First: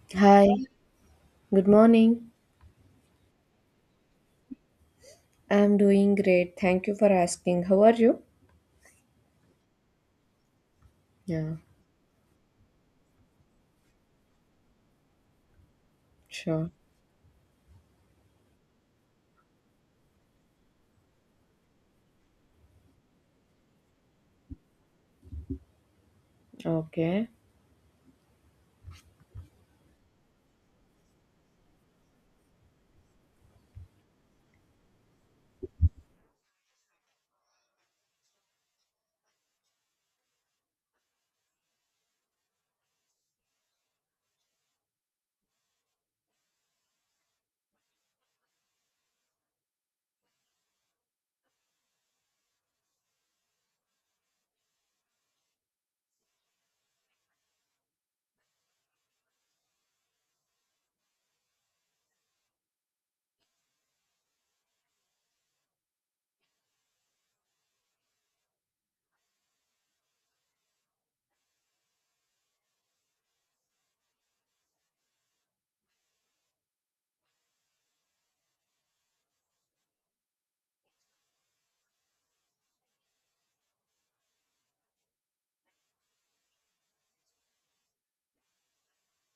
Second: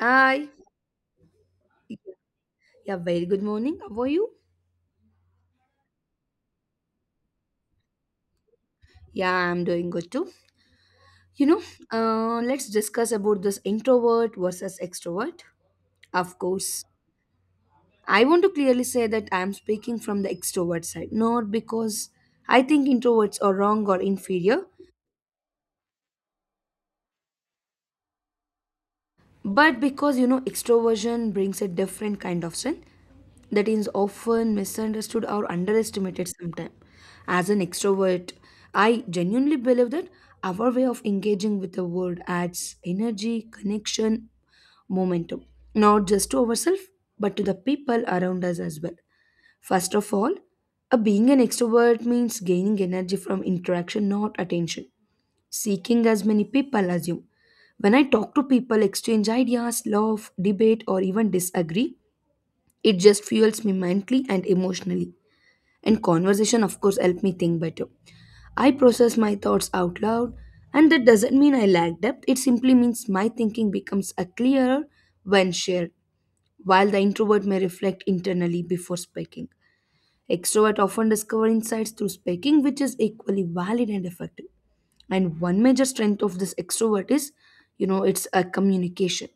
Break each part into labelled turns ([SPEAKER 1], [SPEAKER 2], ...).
[SPEAKER 1] Hi.
[SPEAKER 2] Hi, good morning.
[SPEAKER 1] Yeah, very good morning. How are you?
[SPEAKER 2] I'm doing great. Thank you for asking. How are you?
[SPEAKER 1] Yeah, I'm doing good too. You
[SPEAKER 2] Yeah,
[SPEAKER 1] know, let's discuss about this introvert versus extrovert. Of
[SPEAKER 2] sure.
[SPEAKER 1] course, I want to clearly say that I'm speaking from the extrovert side, not because I think introverts are wrong or inferior,
[SPEAKER 2] Okay.
[SPEAKER 1] but because you know extroversion brings a different kind of strength that is often misunderstood or underestimated sometimes. As an extrovert, I genuinely believe that our way of engaging with the world adds energy, connection, momentum, not just to ourselves, but to the people around us as well. First of all, being an extrovert means gaining energy from interaction, not attention seeking as many people assume. When I talk to people, exchange ideas, laugh, debate, or even disagree, it just fuels me mentally and emotionally. And conversation, of course, help me think better. I process my thoughts out loud, and that doesn't mean I lack depth. It simply means my thinking becomes a clearer when shared while the introvert may reflect internally before speaking. Extrovert often discover insights through speaking, which is equally valid and effective. And one major strength of this extrovert is, you know, it's a communication.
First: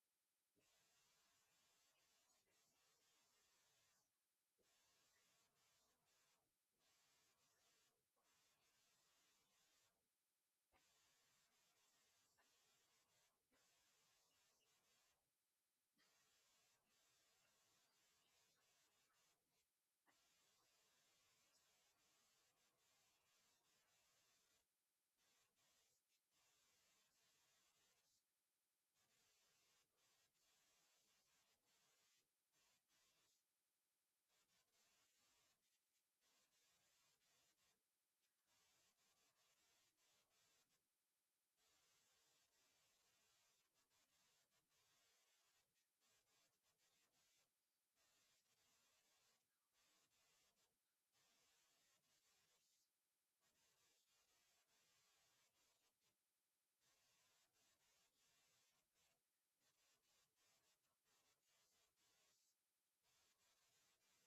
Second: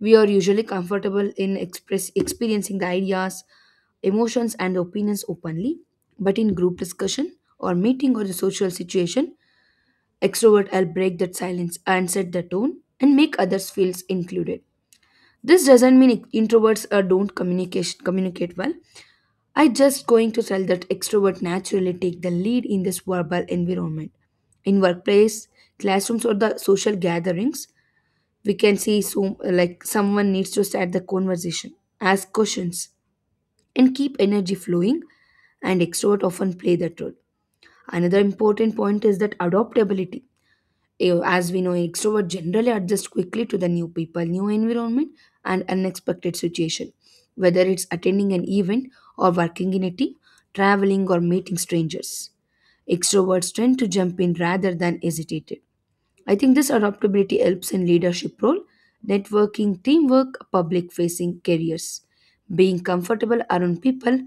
[SPEAKER 1] We are usually comfortable in express experiencing the ideas, emotions, and opinions openly, but in group discussion or meeting or the social situation, extrovert will break that silence and set the tone and make others feel included. This doesn't mean introverts don't communicate well. I just going to tell that extrovert naturally take the lead in this verbal environment. In workplace, classrooms or the social gatherings, we can see so like someone needs to start the conversation, ask questions, and keep energy flowing and extrovert often play that role. Another important point is that adaptability. As we know, extrovert generally adjust quickly to the new people, new environment, and unexpected situation. Whether it's attending an event or working in a team, traveling or meeting strangers, extroverts tend to jump in rather than hesitate. I think this adaptability helps in leadership role, networking, teamwork, public facing careers. Being comfortable around people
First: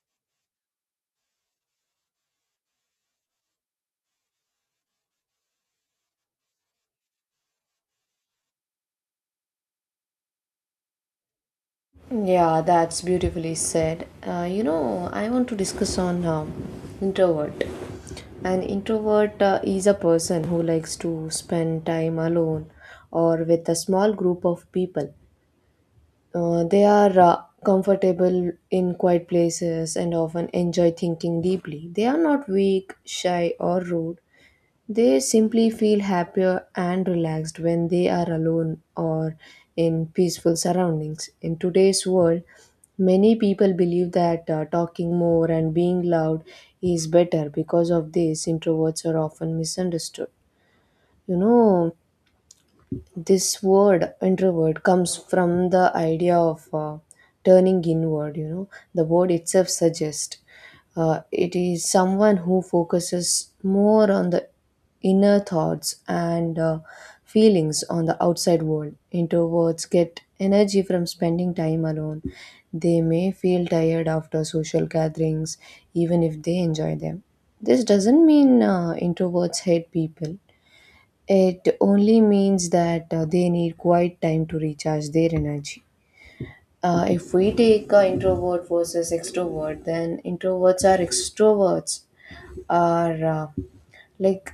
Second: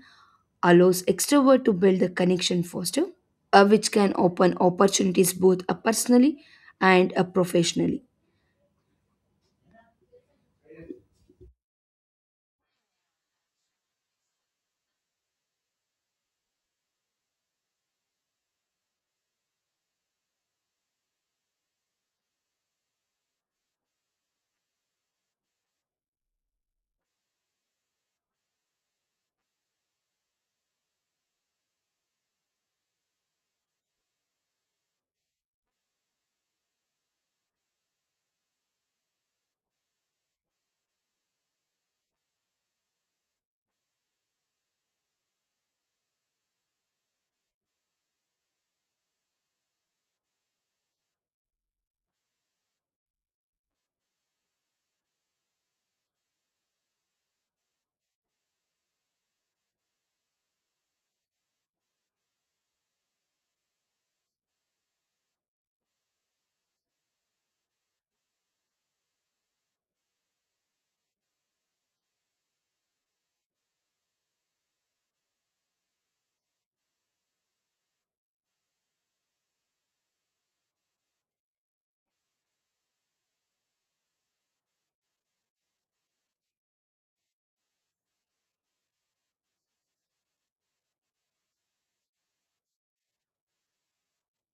[SPEAKER 1] allows extrovert to build the connection faster, which can open opportunities both personally and professionally.
[SPEAKER 2] Yeah, that's beautifully said. I want to discuss on introvert. An introvert is a person who likes to spend time alone or with a small group of people. They are comfortable in quiet places and often enjoy thinking deeply. They are not weak, shy, or rude. They simply feel happier and relaxed when they are alone or in peaceful surroundings. In today's world, many people believe that talking more and being loud is better. Because of this, introverts are often misunderstood. You know, this word introvert comes from the idea of turning inward. The word itself suggests it is someone who focuses more on the inner thoughts and feelings on the outside world. Introverts get energy from spending time alone. They may feel tired after social gatherings even if they enjoy them. This doesn't mean introverts hate people. It only means that they need quite time to recharge their energy. If we take introvert versus extrovert, then introverts are extroverts are like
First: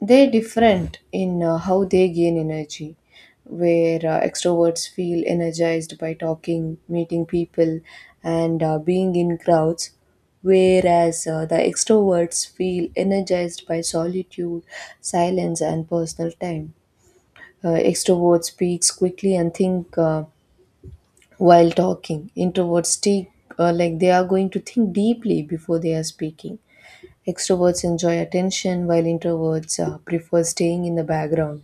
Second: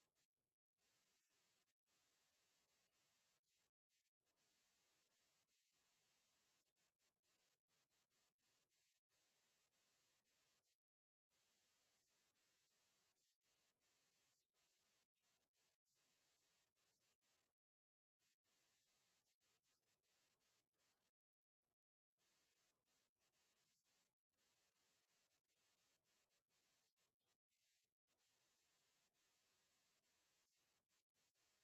[SPEAKER 2] they're different in how they gain energy. Where extroverts feel energized by talking, meeting people, and being in crowds, whereas the extroverts feel energized by solitude, silence, and personal time. Extroverts speaks quickly and think while talking. Introverts take they are going to think deeply before they are speaking. Extroverts enjoy attention while introverts prefer staying in the background.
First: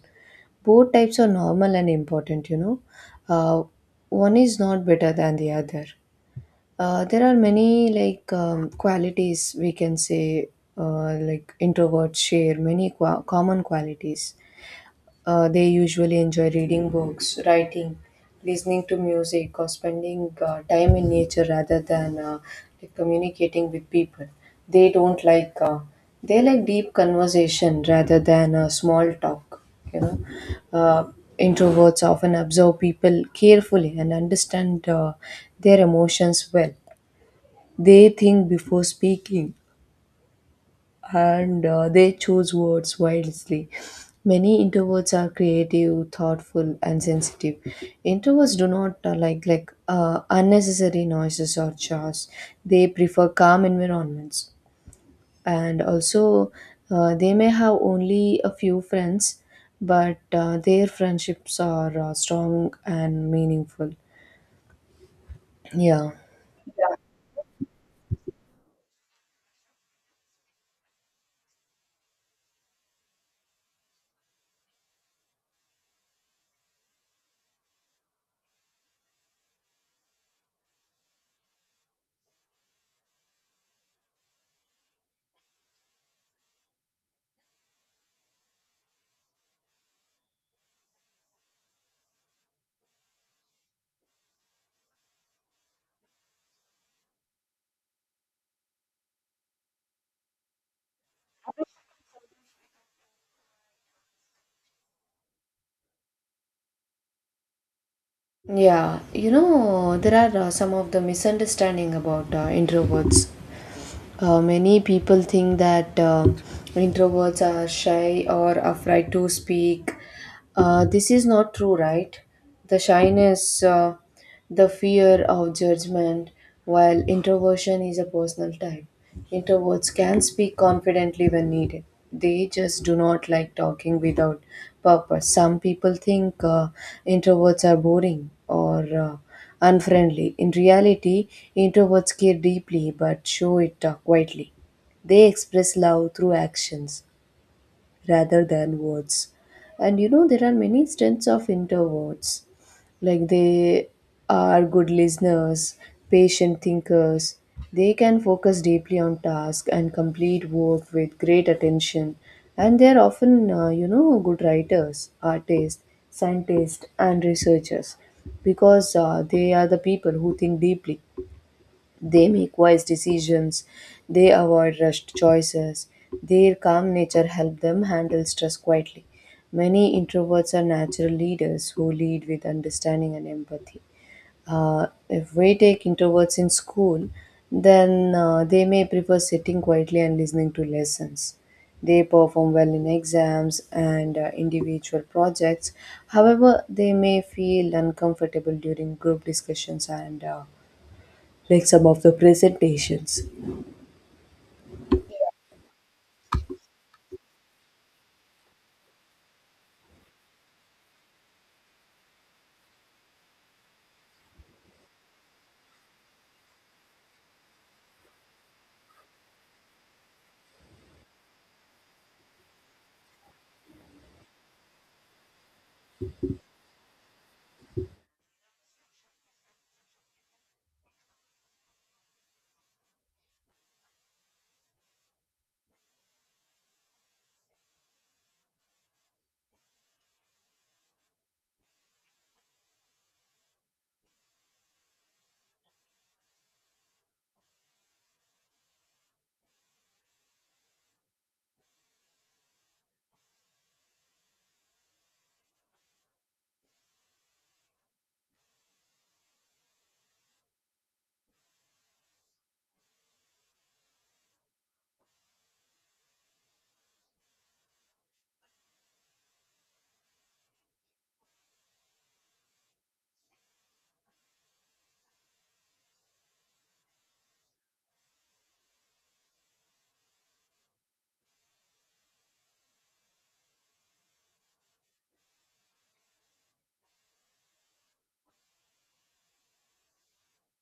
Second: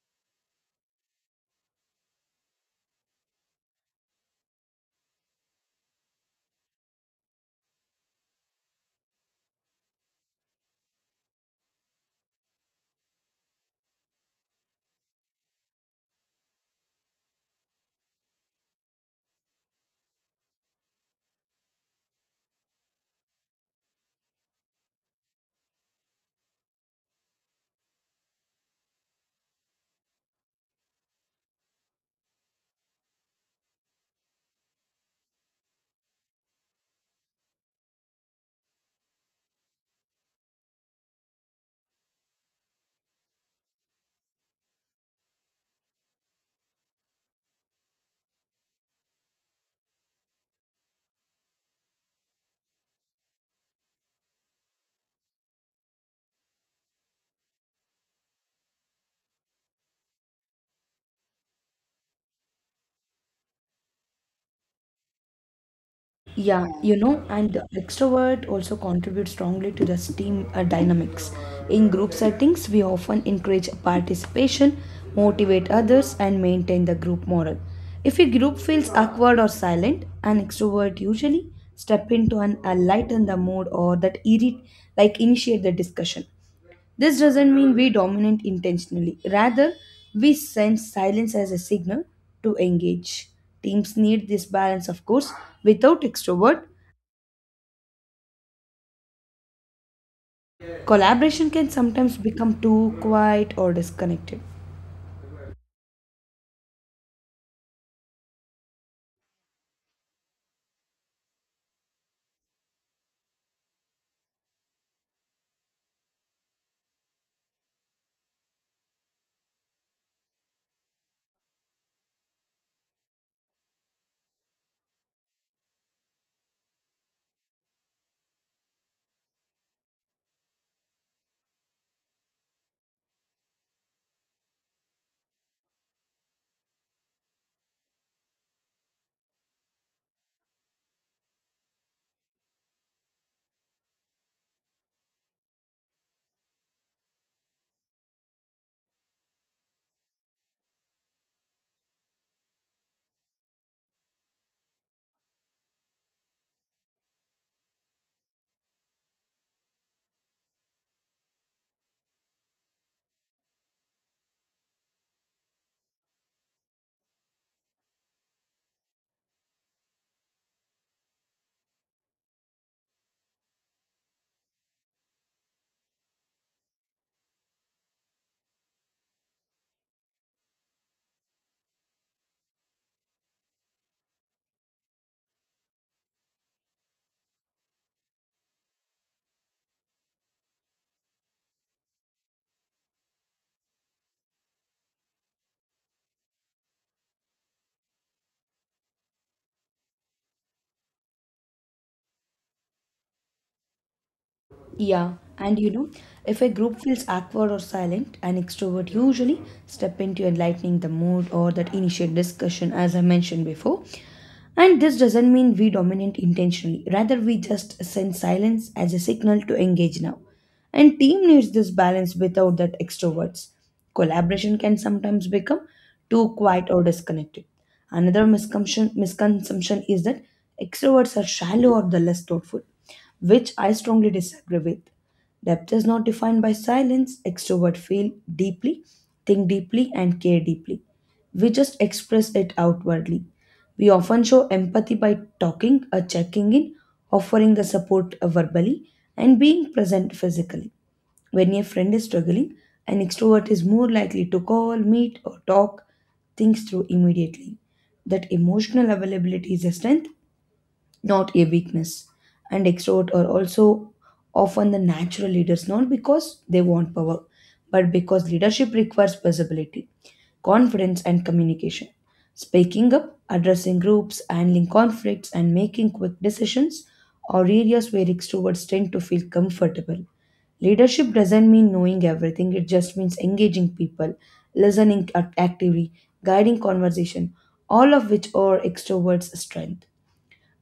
[SPEAKER 2] Both types are normal and important, you know. Uh, One is not better than the other. There are many like qualities we can say. Introverts share many qua common qualities. They usually enjoy reading books, writing, listening to music, or spending time in nature rather than communicating with people. They don't like they like deep conversation rather than small talk. You know, uh, introverts often observe people carefully and understand their emotions well. They think before speaking, and they choose words wisely. Many introverts are creative, thoughtful, and sensitive. Introverts do not like unnecessary noises or chores. They prefer calm environments, and also they may have only a few friends, but their friendships are strong and meaningful. Yeah.
[SPEAKER 1] Yeah, you know, and the extrovert also contributes strongly to the team dynamics. In group settings, we often encourage participation, motivate others, and maintain the group morale. If a group feels awkward or silent, an extrovert usually step into and lighten the mood or that irrit- like initiate the discussion. This doesn't mean we dominate intentionally. Rather, we sense silence as a signal to engage. Teams need this balance, of course. Without extrovert, collaboration can sometimes become too quiet or disconnected.
[SPEAKER 2] Yeah, you know, there are some of the misunderstanding about introverts. Many people think that introverts are shy or afraid to speak. This is not true, right? The shyness, the fear of judgment, while introversion is a personal type. Introverts can speak confidently when needed. They just do not like talking without purpose. Some people think introverts are boring or unfriendly. In reality, introverts care deeply but show it quietly. They express love through actions rather than words. And you know, there are many strengths of introverts. Like they are good listeners, patient thinkers. They can focus deeply on task and complete work with great attention. And they are often, you know, good writers, artists, scientists, and researchers because they are the people who think deeply. They make wise decisions, they avoid rushed choices. Their calm nature helps them handle stress quietly. Many introverts are natural leaders who lead with understanding and empathy. If we take introverts in school, then they may prefer sitting quietly and listening to lessons. They perform well in exams and individual projects. However, they may feel uncomfortable during group discussions and some of the presentations.
[SPEAKER 1] Yeah, and you know, if a group feels awkward or silent, an extrovert usually step into enlightening the mood or that initiate discussion, as I mentioned before. And this doesn't mean we dominate intentionally, rather, we just send silence as a signal to engage now. And team needs this balance without that extroverts. Collaboration can sometimes become too quiet or disconnected. Another misconception is that extroverts are shallow or the less thoughtful, which I strongly disagree with. Depth is not defined by silence. Extrovert feel deeply, think deeply, and care deeply. We just express it outwardly. We often show empathy by talking or checking in, offering the support verbally, and being present physically. When a friend is struggling, an extrovert is more likely to call, meet, or talk things through immediately. That emotional availability is a strength not a weakness. And extrovert are also often the natural leaders, not because they want power, but because leadership requires visibility, confidence, and communication. Speaking up, addressing groups, handling conflicts, and making quick decisions are areas where extroverts tend to feel comfortable. Leadership doesn't mean knowing everything, it just means engaging people, listening actively, guiding conversation, all of which are extroverts' strength.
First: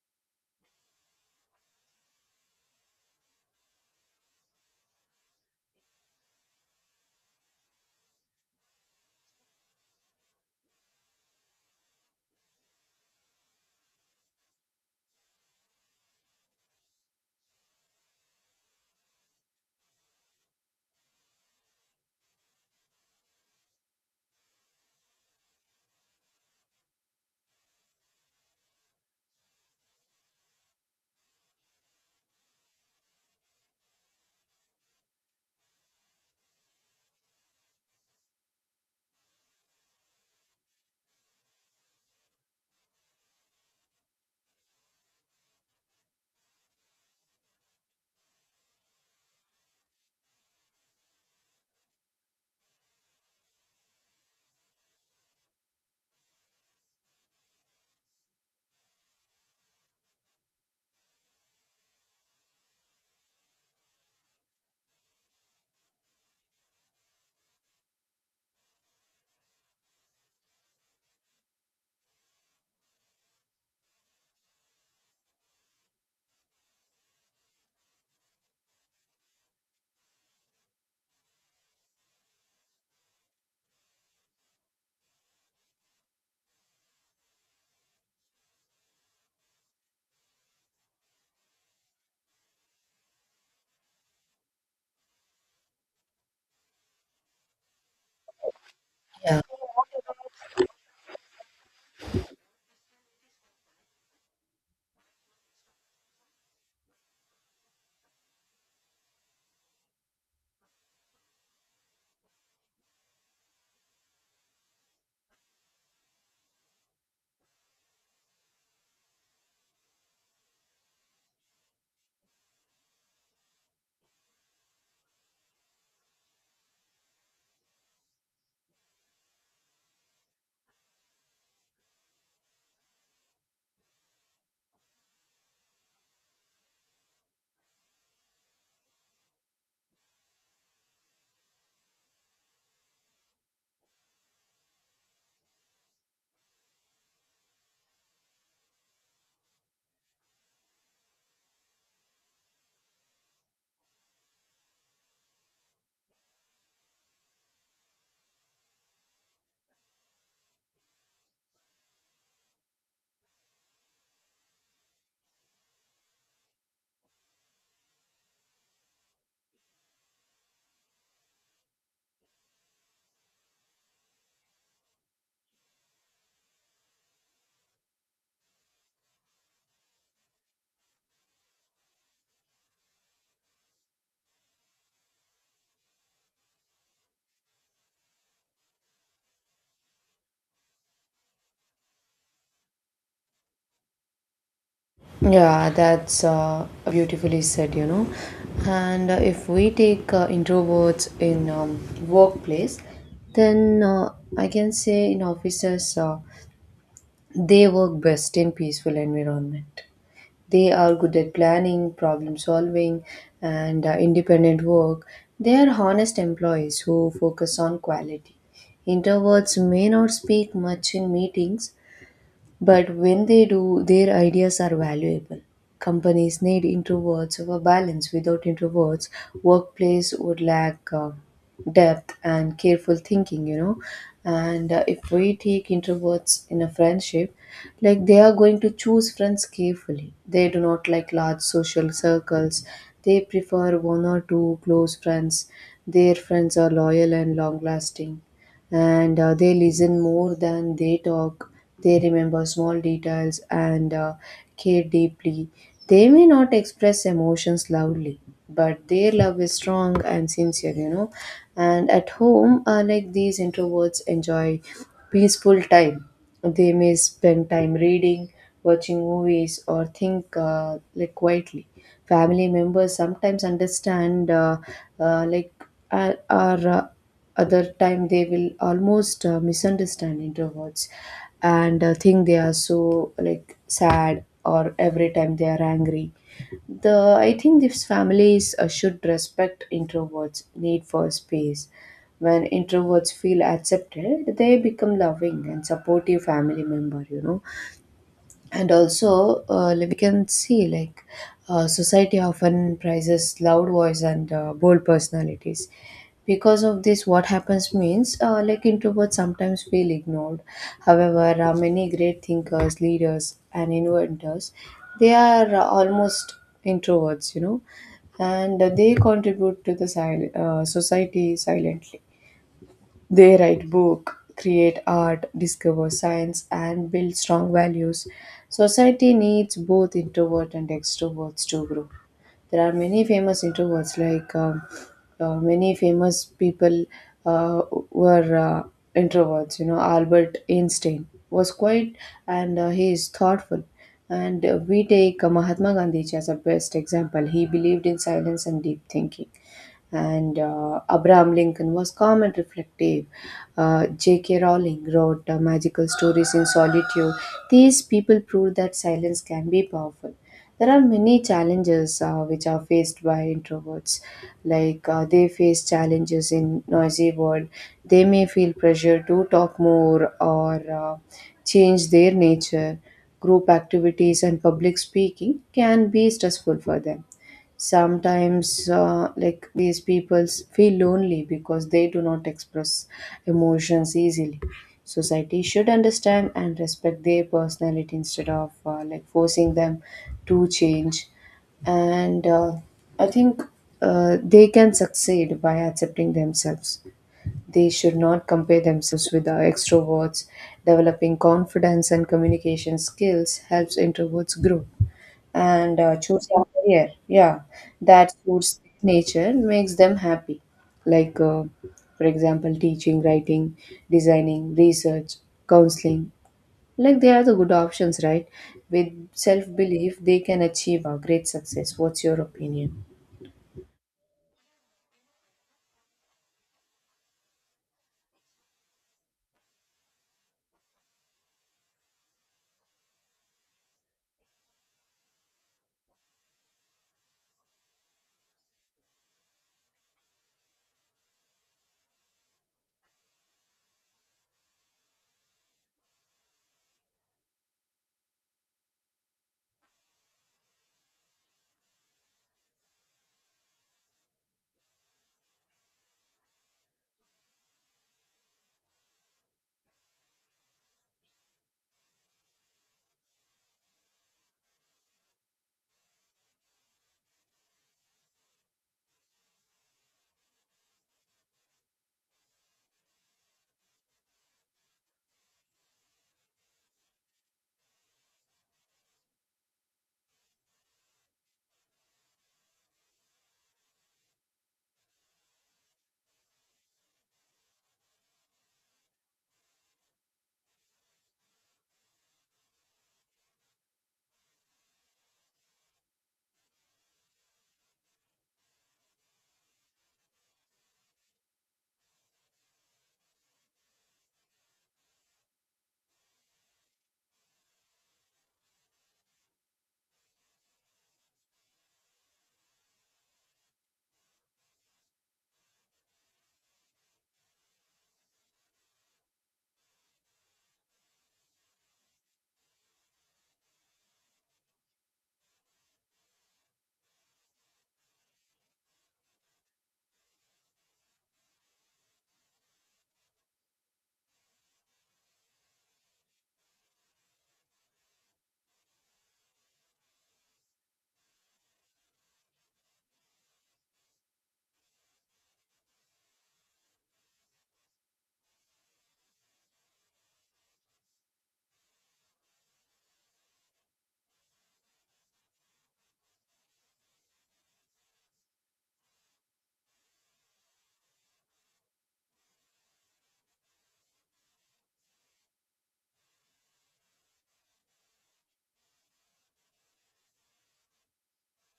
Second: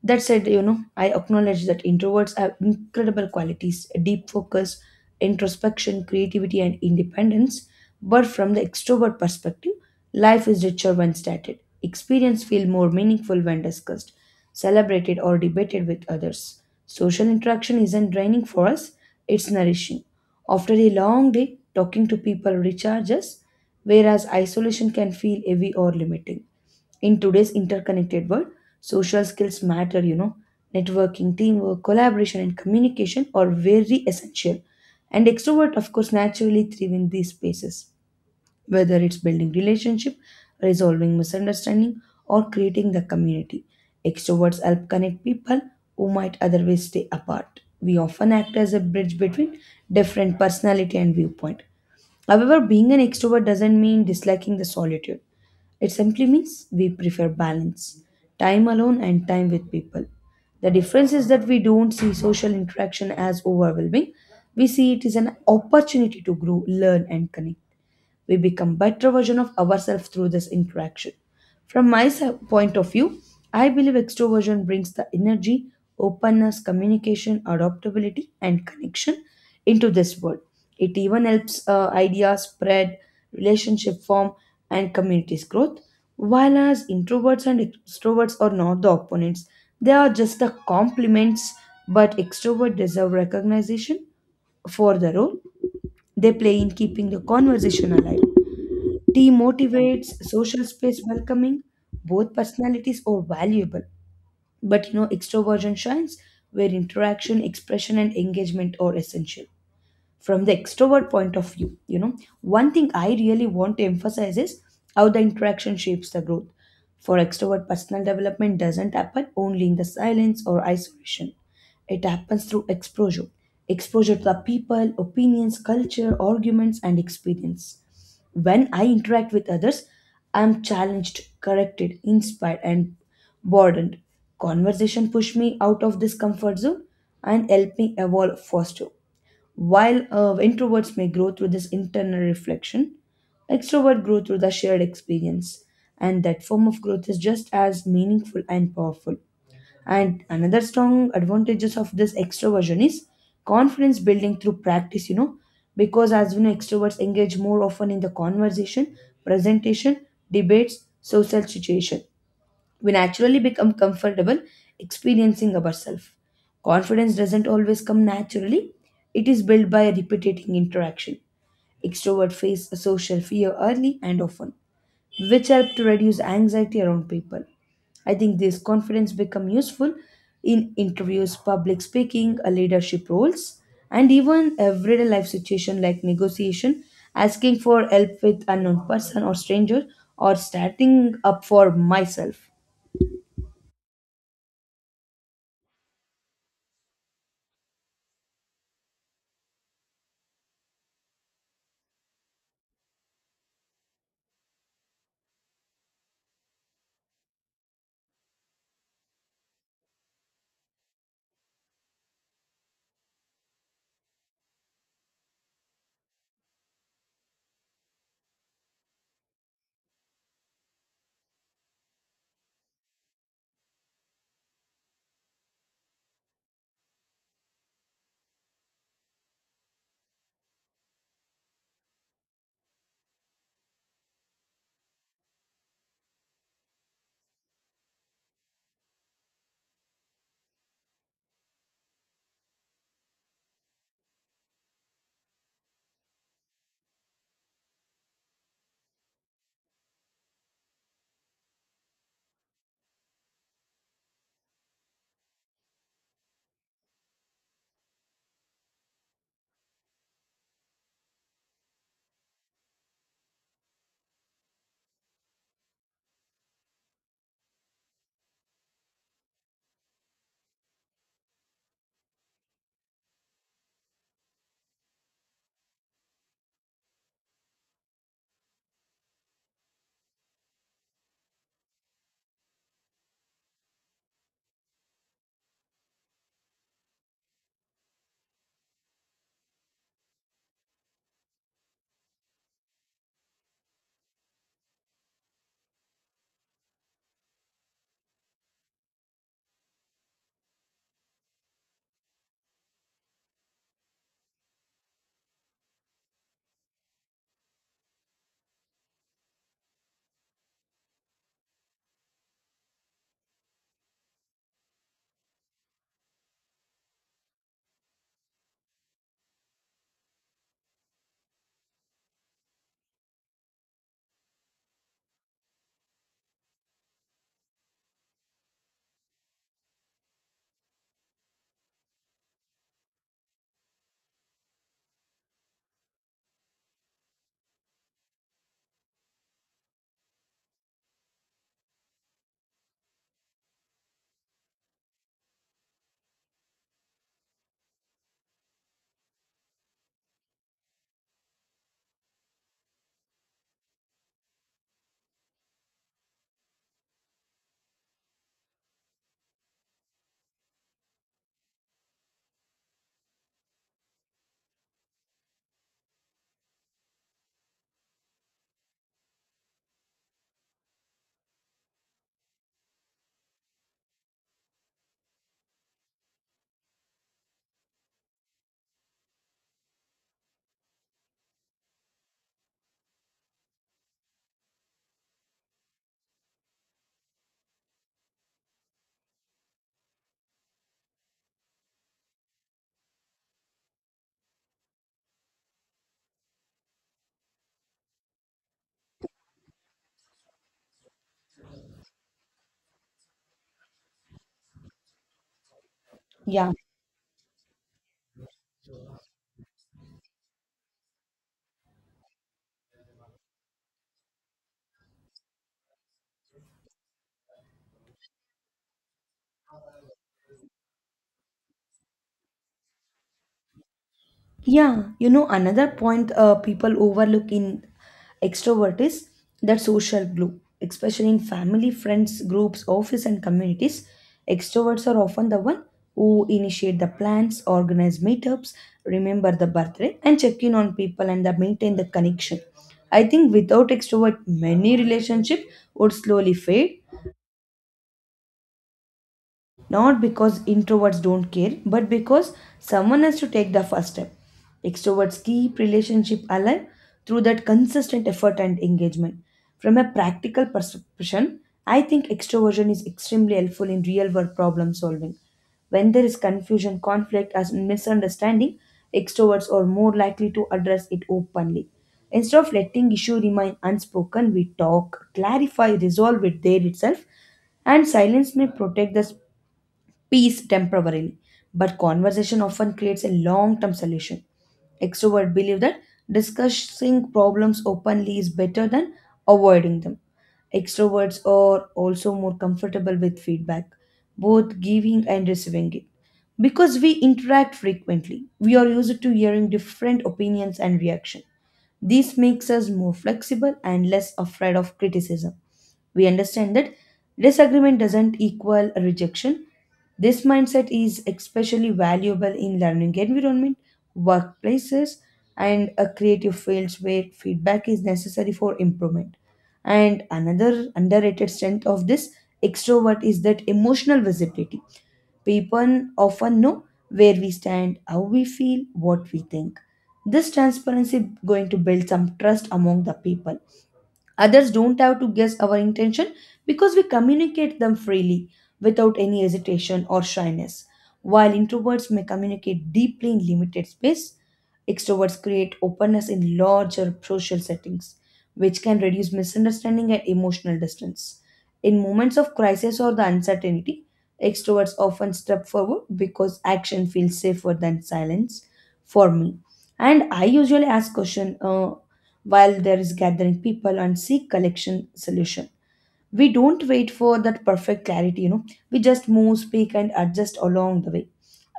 [SPEAKER 1] That said, you know, I acknowledge that introverts have incredible qualities deep focus, introspection, creativity, and independence. But from the extrovert perspective, life is richer when stated. Experience feel more meaningful when discussed, celebrated, or debated with others. Social interaction isn't draining for us, it's nourishing. After a long day, talking to people recharges, whereas isolation can feel heavy or limiting. In today's interconnected world, social skills matter, you know. Networking, teamwork, collaboration, and communication are very essential. And extrovert, of course, naturally thrive in these spaces whether it's building relationship, resolving misunderstanding, or creating the community. Extroverts help connect people who might otherwise stay apart. We often act as a bridge between different personality and viewpoint. However, being an extrovert doesn't mean disliking the solitude. It simply means we prefer balance, time alone and time with people. The difference is that we don't see social interaction as overwhelming. We see it as an opportunity to grow, learn, and connect. We become better version of ourselves through this interaction. From my s- Point of view, I believe extroversion brings the energy, openness, communication, adaptability, and connection into this world. It even helps ideas spread, relationship form, and communities growth. While as introverts and extroverts are not the opponents, they are just the complements. But extroverts deserve recognition for the role they play in keeping the conversation alive. Tea
[SPEAKER 2] Yeah,
[SPEAKER 1] motivates, social space welcoming, both personalities are valuable. But you know, extroversion shines where interaction, expression, and engagement are essential from the extrovert point of view. You know, one thing I really want to emphasize is how the interaction shapes the growth for extrovert personal development doesn't happen only in the silence or isolation. It happens through exposure, exposure to the people opinions culture arguments and experience. When I interact with others, I am challenged corrected inspired and broadened. Conversation push me out of this comfort zone and help me evolve faster while introverts may grow through this internal reflection, extroverts grow through the shared experience, and that form of growth is just as meaningful and powerful. And another strong advantages of this extroversion is confidence building through practice, you know, because as you know, extroverts engage more often in the conversation, presentation, debates, social situation we naturally become comfortable experiencing ourselves. Confidence doesn't always come naturally, it is built by repeating interaction. Extrovert face a social fear early and often, which help to reduce anxiety around people. I think this confidence become useful in interviews, public speaking, leadership roles, and even everyday life situation like negotiation, asking for help with unknown person or stranger, or starting up for myself.
[SPEAKER 2] yeah, that's beautifully said, you know. And if we take introverts in workplace, then I can say in offices they work best in peaceful environment. They are good at planning, problem solving, and independent work. They are honest employees who focus on quality. Introverts may not speak much in meetings, but when they do, their ideas are valuable. Companies need introverts for balance. Without introverts, workplace would lack depth and careful thinking, you know. And if we take introverts in a friendship, like they are going to choose friends carefully. They do not like large social circles. They prefer one or two close friends. Their friends are loyal and long lasting, and they listen more than they talk. They remember small details and care deeply. They may not express emotions loudly, but their love is strong and sincere, you know. And at home, these introverts enjoy peaceful time. They may spend time reading, watching movies, or think quietly. Family members sometimes understand like or other time they will almost misunderstand introverts and think they are so like sad or every time they are angry. The I think these families should respect introverts need for space. When introverts feel accepted, they become loving and supportive family member, you know. And also we can see society often prizes loud voice and bold personalities. Because of this, what happens means introverts sometimes feel ignored. However, many great thinkers, leaders and inventors, they are almost introverts, you know. And they contribute to the society silently. They write book, create art, discover science and build strong values. Society needs both introvert and extroverts to grow. There are many famous introverts like many famous people uh, were introverts. You know, Albert Einstein was quiet and he is thoughtful. And we take Mahatma Gandhi as a best example. He believed in silence and deep thinking, and Abraham Lincoln was calm and reflective. J.K. Rowling wrote magical stories in solitude. These people prove that silence can be powerful. There are many challenges which are faced by introverts. They face challenges in noisy world. They may feel pressure to talk more or change their nature. Group activities and public speaking can be stressful for them. Sometimes these people feel lonely because they do not express emotions easily. Society should understand and respect their personality instead of forcing them to change. And I think they can succeed by accepting themselves. They should not compare themselves with the extroverts. Developing confidence and communication skills helps introverts grow and choose a
[SPEAKER 1] Yeah.
[SPEAKER 2] career. Yeah that suits nature makes them happy. like uh, for example, teaching, writing, designing, research, counseling, they are the good options, right? With self belief, they can achieve a great success. What's your opinion?
[SPEAKER 1] Yeah, you know, another point people overlook in extrovert is that social glue, especially in family, friends, groups, office, and communities. Extroverts are often the one who initiate the plans, organize meetups, remember the birthday, and check in on people and the maintain the connection. I think without extrovert, many relationship would slowly fade not because introverts don't care but because someone has to take the first step. Extroverts keep relationship alive through that consistent effort and engagement. From a practical perception, I think extroversion is extremely helpful in real world problem solving. When there is confusion conflict as misunderstanding, extroverts are more likely to address it openly instead of letting issue remain unspoken. We talk clarify resolve it there itself, and silence may protect the peace temporarily, but conversation often creates a long term solution. Extroverts believe that discussing problems openly is better than avoiding them. Extroverts are also more comfortable with feedback, both giving and receiving it. Because we interact frequently, we are used to hearing different opinions and reactions. This makes us more flexible and less afraid of criticism. We understand that disagreement doesn't equal rejection. This mindset is especially valuable in learning environment, workplaces, and a creative fields where feedback is necessary for improvement. And another underrated strength of this extrovert is that emotional visibility. People often know where we stand, how we feel, what we think. This transparency going to build some trust among the people. Others don't have to guess our intention because we communicate them freely without any hesitation or shyness. While introverts may communicate deeply in limited space, extroverts create openness in larger social settings, which can reduce misunderstanding and emotional distance. In moments of crisis or the uncertainty, extroverts often step forward because action feels safer than silence for me. And I usually ask question, while there is gathering people and seek collection solution. We don't wait for that perfect clarity, you know, we just move speak and adjust along the way.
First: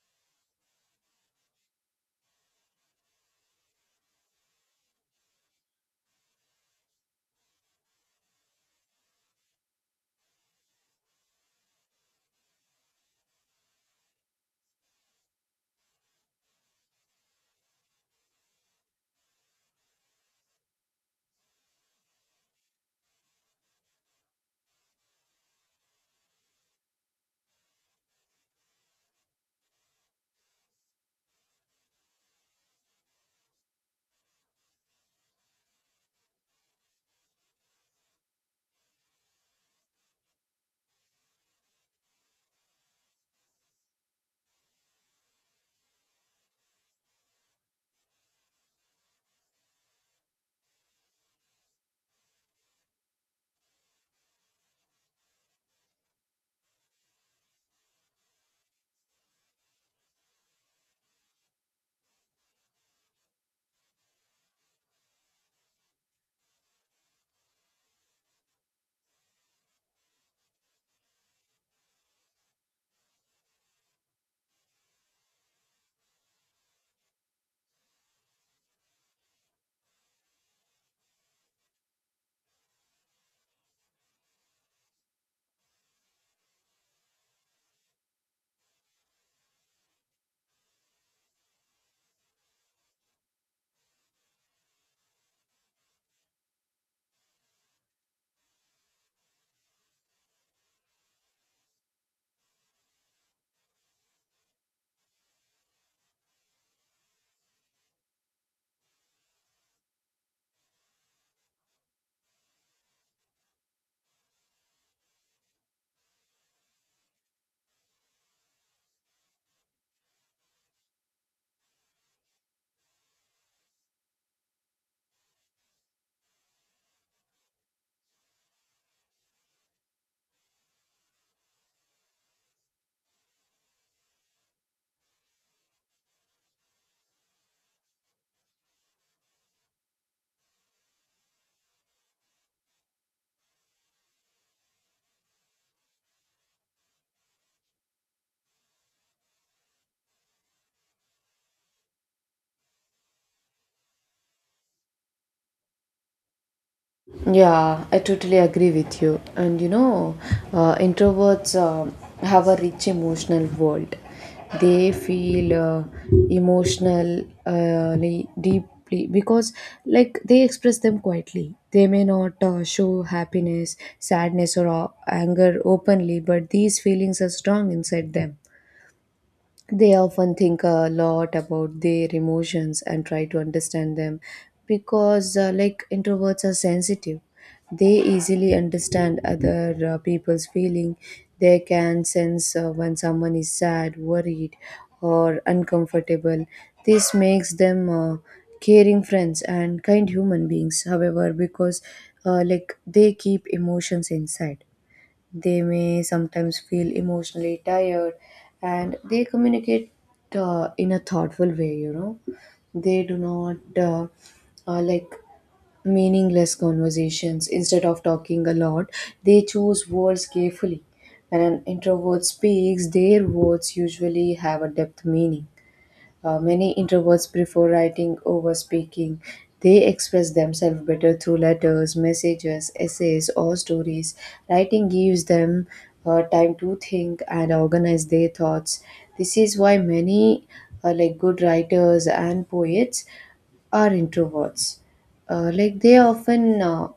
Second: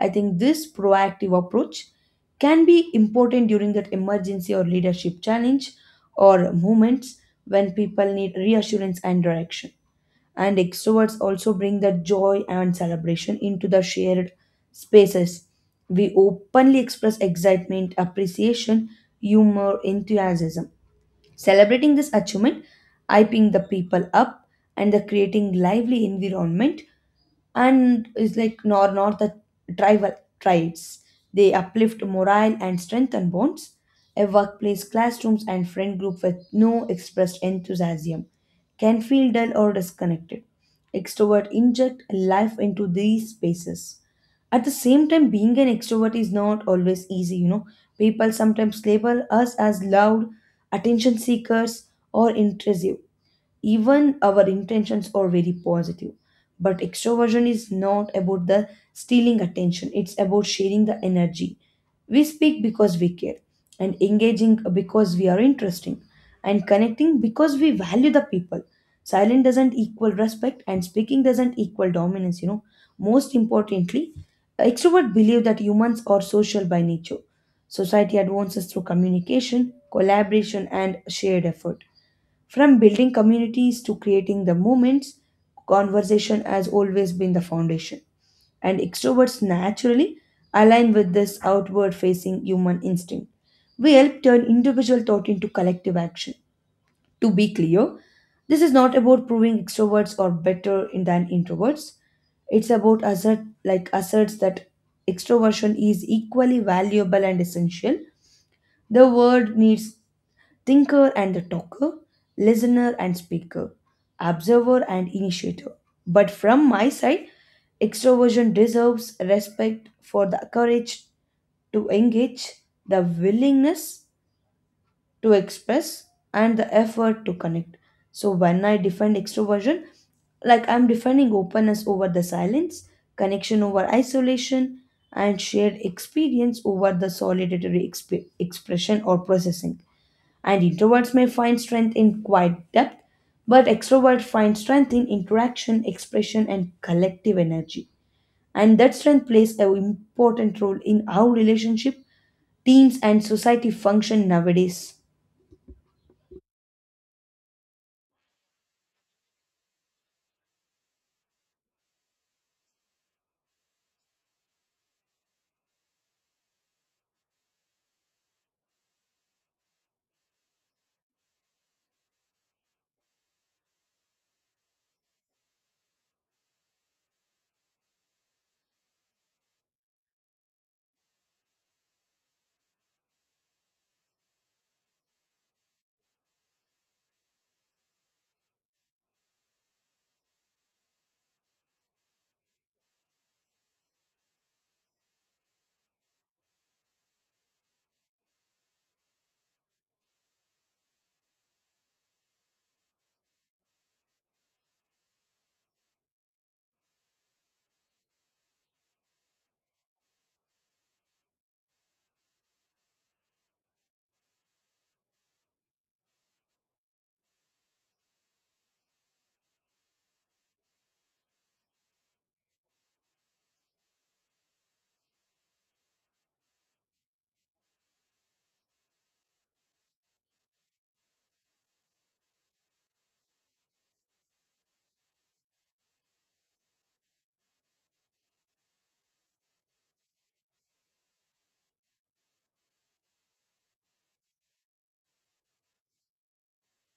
[SPEAKER 1] I think this proactive approach can be important during that emergency or leadership challenge or moments when people need reassurance and direction. And extroverts also bring that joy and celebration into the shared spaces. We openly express excitement appreciation humor enthusiasm. Celebrating this achievement, I ping the people up and the creating lively environment and is like nor nor the tribal tribes. They uplift morale and strengthen bonds. A workplace, classrooms, and friend group with no expressed enthusiasm can feel dull or disconnected. Extrovert inject life into these spaces. At the same time, being an extrovert is not always easy, People sometimes label us as loud, attention seekers, or intrusive, even our intentions are very positive. But extroversion is not about the stealing attention, it's about sharing the energy. We speak because we care, and engaging because we are interesting, and connecting because we value the people. Silent doesn't equal respect, and speaking doesn't equal dominance. Most importantly, extroverts believe that humans are social by nature. Society advances through communication, collaboration, and shared effort. From building communities to creating the movements, conversation has always been the foundation. And extroverts naturally align with this outward facing human instinct. We help turn individual thought into collective action. To be clear, this is not about proving extroverts are better than introverts. It's about asserts that extroversion is equally valuable and essential. The world needs thinker and the talker, listener and speaker, observer and initiator. But from my side, extroversion deserves respect for the courage to engage, the willingness to express, and the effort to connect. So when I defend extroversion, like I'm defending openness over the silence, connection over isolation, and shared experience over the solitary expression or processing. And introverts may find strength in quiet depth, but extroverts find strength in interaction, expression, and collective energy. And that strength plays an important role in how relationship, teams, and society function nowadays.
[SPEAKER 2] Yeah, I totally agree with you. And you know, introverts have a rich emotional world. They feel deeply because, like, they express them quietly. They may not show happiness, sadness, or anger openly, but these feelings are strong inside them. They often think a lot about their emotions and try to understand them because, like, introverts are sensitive. They easily understand other people's feeling. They can sense when someone is sad, worried, or uncomfortable. This makes them caring friends and kind human beings. However, because they keep emotions inside. They may sometimes feel emotionally tired, and they communicate in a thoughtful way, you know. They do not uh, like meaningless conversations. Instead of talking a lot, they choose words carefully. When an introvert speaks, their words usually have a depth meaning. Many introverts prefer writing over speaking. They express themselves better through letters, messages, essays, or stories. Writing gives them time to think and organize their thoughts. This is why many good writers and poets are introverts. They often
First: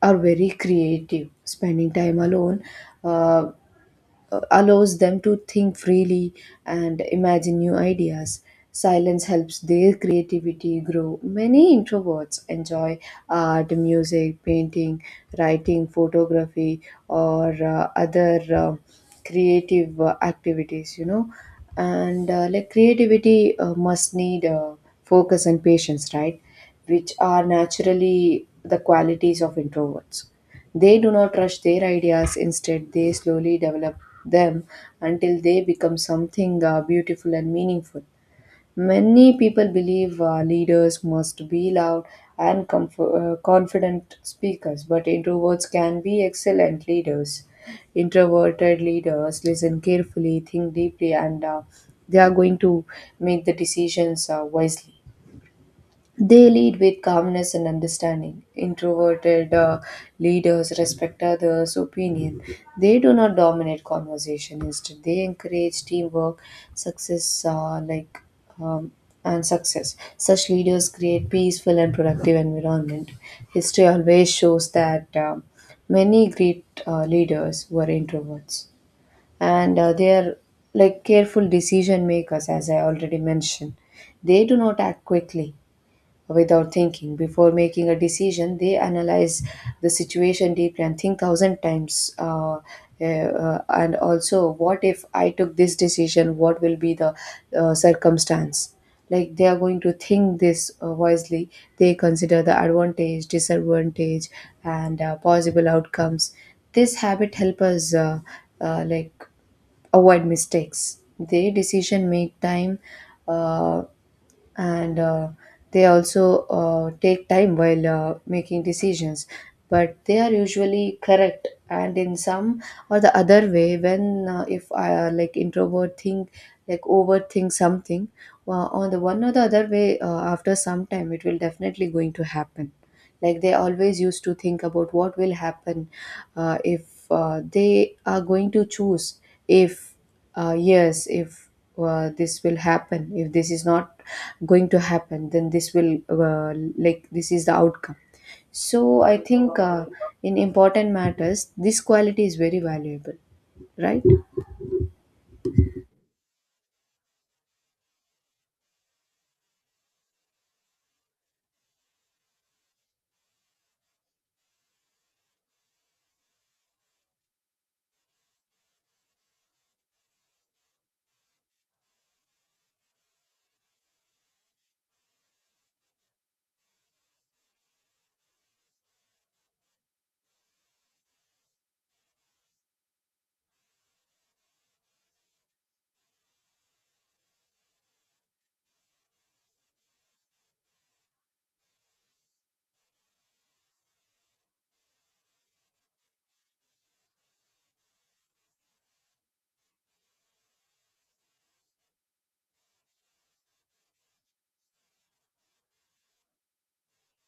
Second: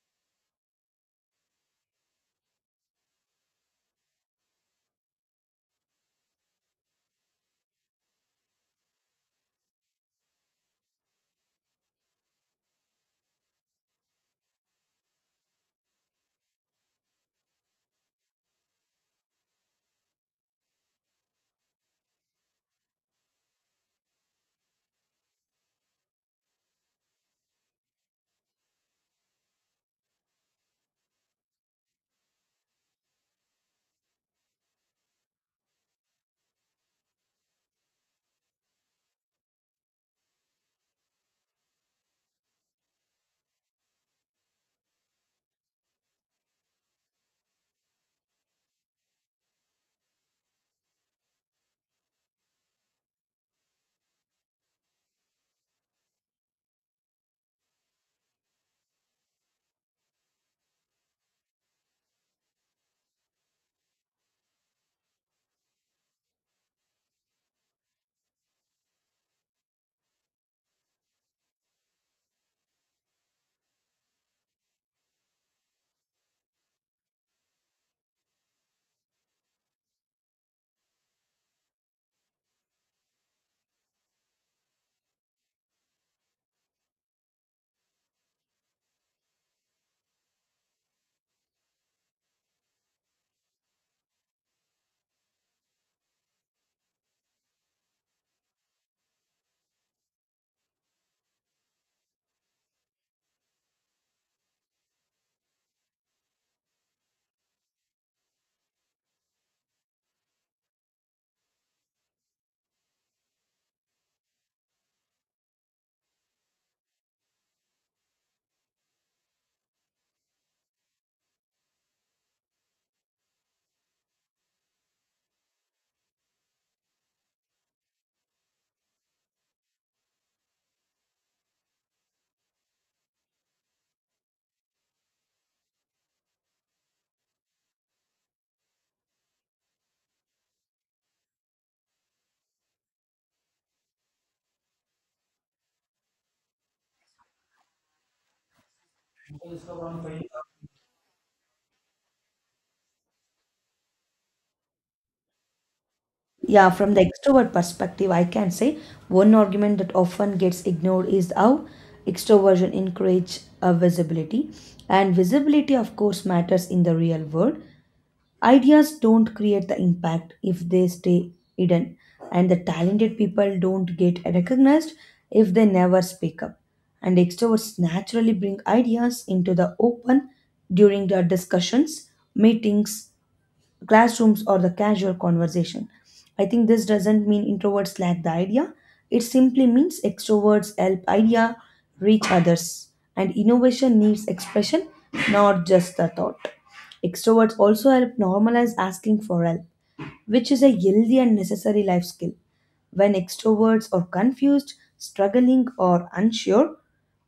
[SPEAKER 2] are very creative. Spending time alone uh, allows them to think freely and imagine new ideas. Silence helps their creativity grow. Many introverts enjoy art, music, painting, writing, photography, or other creative activities, you know. And creativity must need focus and patience, right? Which are naturally the qualities of introverts. They do not rush their ideas, instead, they slowly develop them until they become something beautiful and meaningful. Many people believe leaders must be loud and confident speakers, but introverts can be excellent leaders. Introverted leaders listen carefully, think deeply, and they are going to make the decisions wisely. They lead with calmness and understanding. Introverted leaders respect others' opinion. They do not dominate conversation. Instead, they encourage teamwork, success, like um, and success. Such leaders create peaceful and productive environment. History always shows that many great leaders were introverts, and they are careful decision makers, as I already mentioned. They do not act quickly without thinking. Before making a decision, they analyze the situation deeply and think thousand times. And also, what if I took this decision? What will be the circumstance? Like they are going to think this wisely. They consider the advantage, disadvantage, and possible outcomes. This habit help us uh, like avoid mistakes. They decision make time uh, and they also take time while making decisions, but they are usually correct. And in some or the other way, when if I introvert think overthink something on the one or the other way, after some time it will definitely going to happen. Like they always used to think about what will happen if they are going to choose. If yes, if this will happen, if this is not going to happen then this will uh, this is the outcome. So I think in important matters this quality is very valuable, right?
[SPEAKER 1] Yeah, from the extrovert perspective, I can say one argument that often gets ignored is how extroversion encourages visibility, and visibility, of course, matters in the real world. Ideas don't create the impact if they stay hidden, and the talented people don't get recognized if they never speak up. And extroverts naturally bring ideas into the open during their discussions, meetings, classrooms, or the casual conversation. I think this doesn't mean introverts lack the idea. It simply means extroverts help idea reach others, and innovation needs expression, not just the thought. Extroverts also help normalize asking for help, which is a healthy and necessary life skill. When extroverts are confused, struggling, or unsure,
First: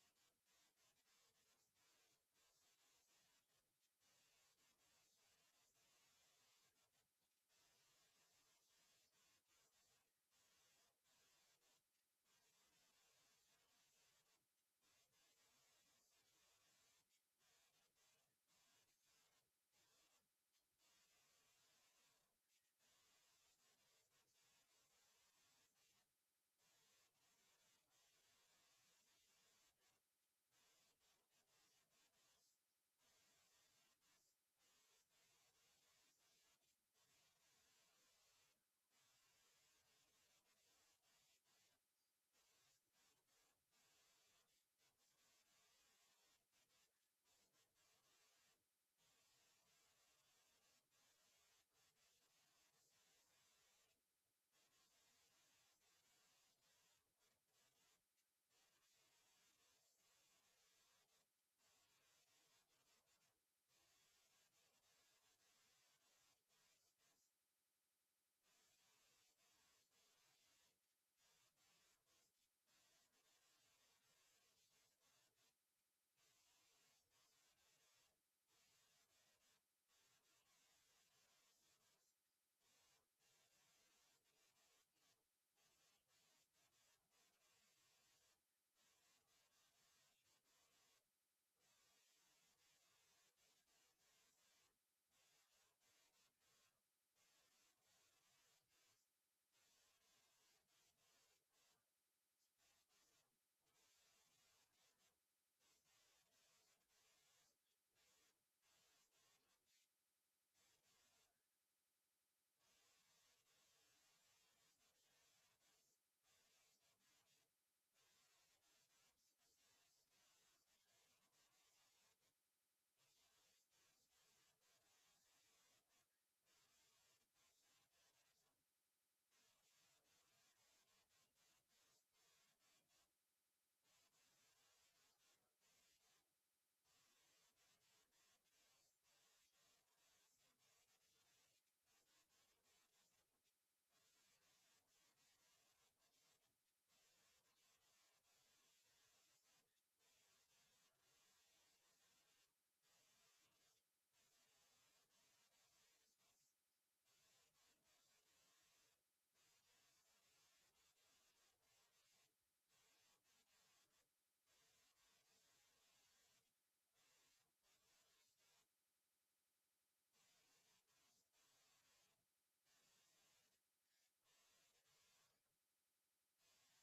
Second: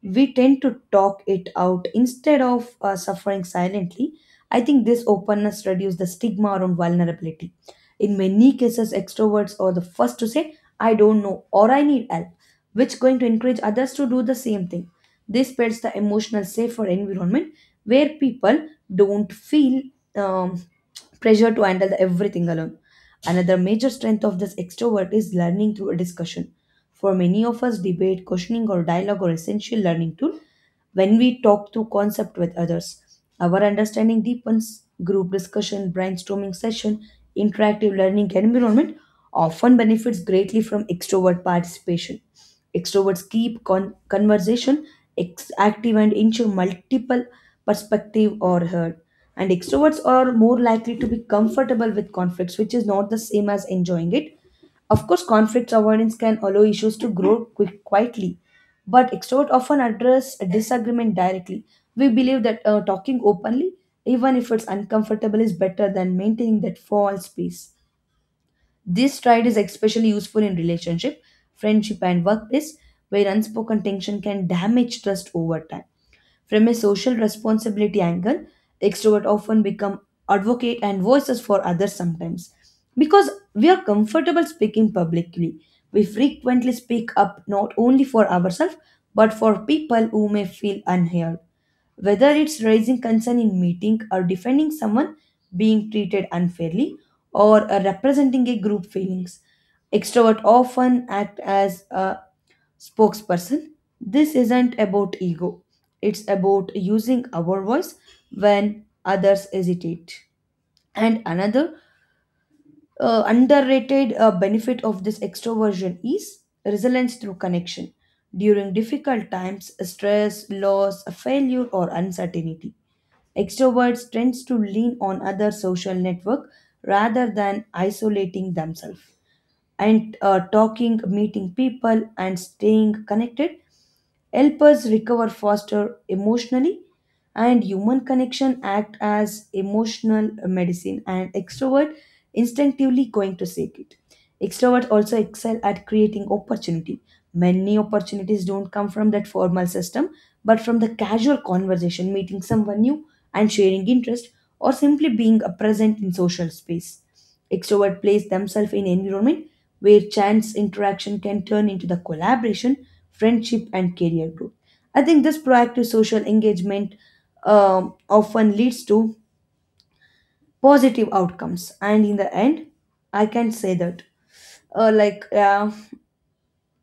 [SPEAKER 1] we tend to talk it out instead of suffering silently. I think this openness reduces the stigma around vulnerability. In many cases, extroverts are the first to say, I don't know, or I need help, which going to encourage others to do the same thing. This builds the emotional safer environment where people don't feel um, pressure to handle everything alone. Another major strength of this extrovert is learning through a discussion. For many of us, debate, questioning, or dialogue are essential learning tools. When we talk through concept with others, our understanding deepens. Group discussion, brainstorming session, interactive learning environment often benefits greatly from extrovert participation. Extroverts keep conversation active and ensure multiple perspective are heard. And extroverts are more likely to be comfortable with conflicts, which is not the same as enjoying it. Of course, conflict avoidance can allow issues to grow quietly, but extrovert often address a disagreement directly. We believe that talking openly, even if it's uncomfortable, is better than maintaining that false peace. This stride is especially useful in relationship, friendship, and workplace, where unspoken tension can damage trust over time. From a social responsibility angle, extroverts often become advocate and voices for others sometimes. Because we are comfortable speaking publicly, we frequently speak up not only for ourselves but for people who may feel unheard, whether it's raising concern in meeting, or defending someone being treated unfairly, or representing a group feelings. Extrovert often act as a spokesperson. This isn't about ego, it's about using our voice when others hesitate. And another underrated benefit of this extroversion is resilience through connection. During difficult times, stress, loss, failure, or uncertainty, extroverts tend to lean on other social network rather than isolating themselves. And talking, meeting people, and staying connected help us recover faster emotionally, and human connection act as emotional medicine, and extrovert instinctively going to seek it. Extroverts also excel at creating opportunity. Many opportunities don't come from that formal system, but from the casual conversation, meeting someone new and sharing interest, or simply being a present in social space. Extrovert place themselves in environment where chance interaction can turn into the collaboration, friendship, and career growth. I think this proactive social engagement often leads to positive outcomes. And in the end, I can say that, yeah.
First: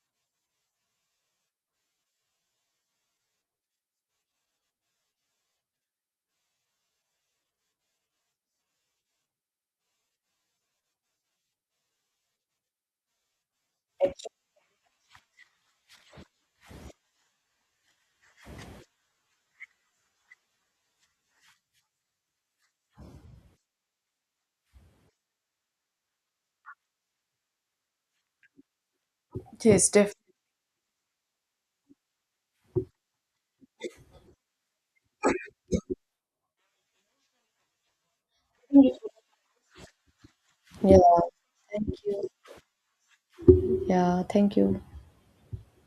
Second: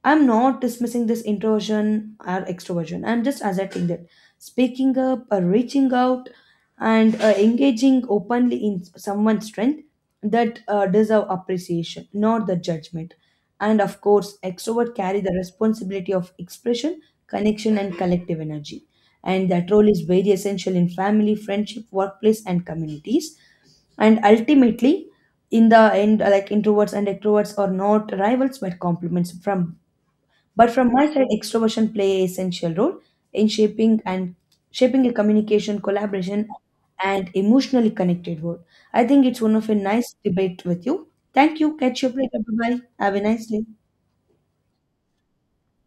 [SPEAKER 1] I'm not dismissing this introversion or extroversion. I'm just asserting that speaking up or reaching out and engaging openly in someone's strength, that deserve appreciation, not the judgment. And of course, extrovert carry the responsibility of expression, connection, and collective energy. And that role is very essential in family, friendship, workplace, and communities, and ultimately in the end, like introverts and extroverts are not rivals but complements from
[SPEAKER 2] Yes, definitely.
[SPEAKER 1] but from my side, extroversion play an essential role in shaping a communication, collaboration, and emotionally connected world. I think it's one of a nice debate with you.
[SPEAKER 2] yeah
[SPEAKER 1] Thank you.
[SPEAKER 2] Thank
[SPEAKER 1] Catch you up
[SPEAKER 2] you.
[SPEAKER 1] later. Bye bye. Have a nice day.
[SPEAKER 2] Yeah thank you.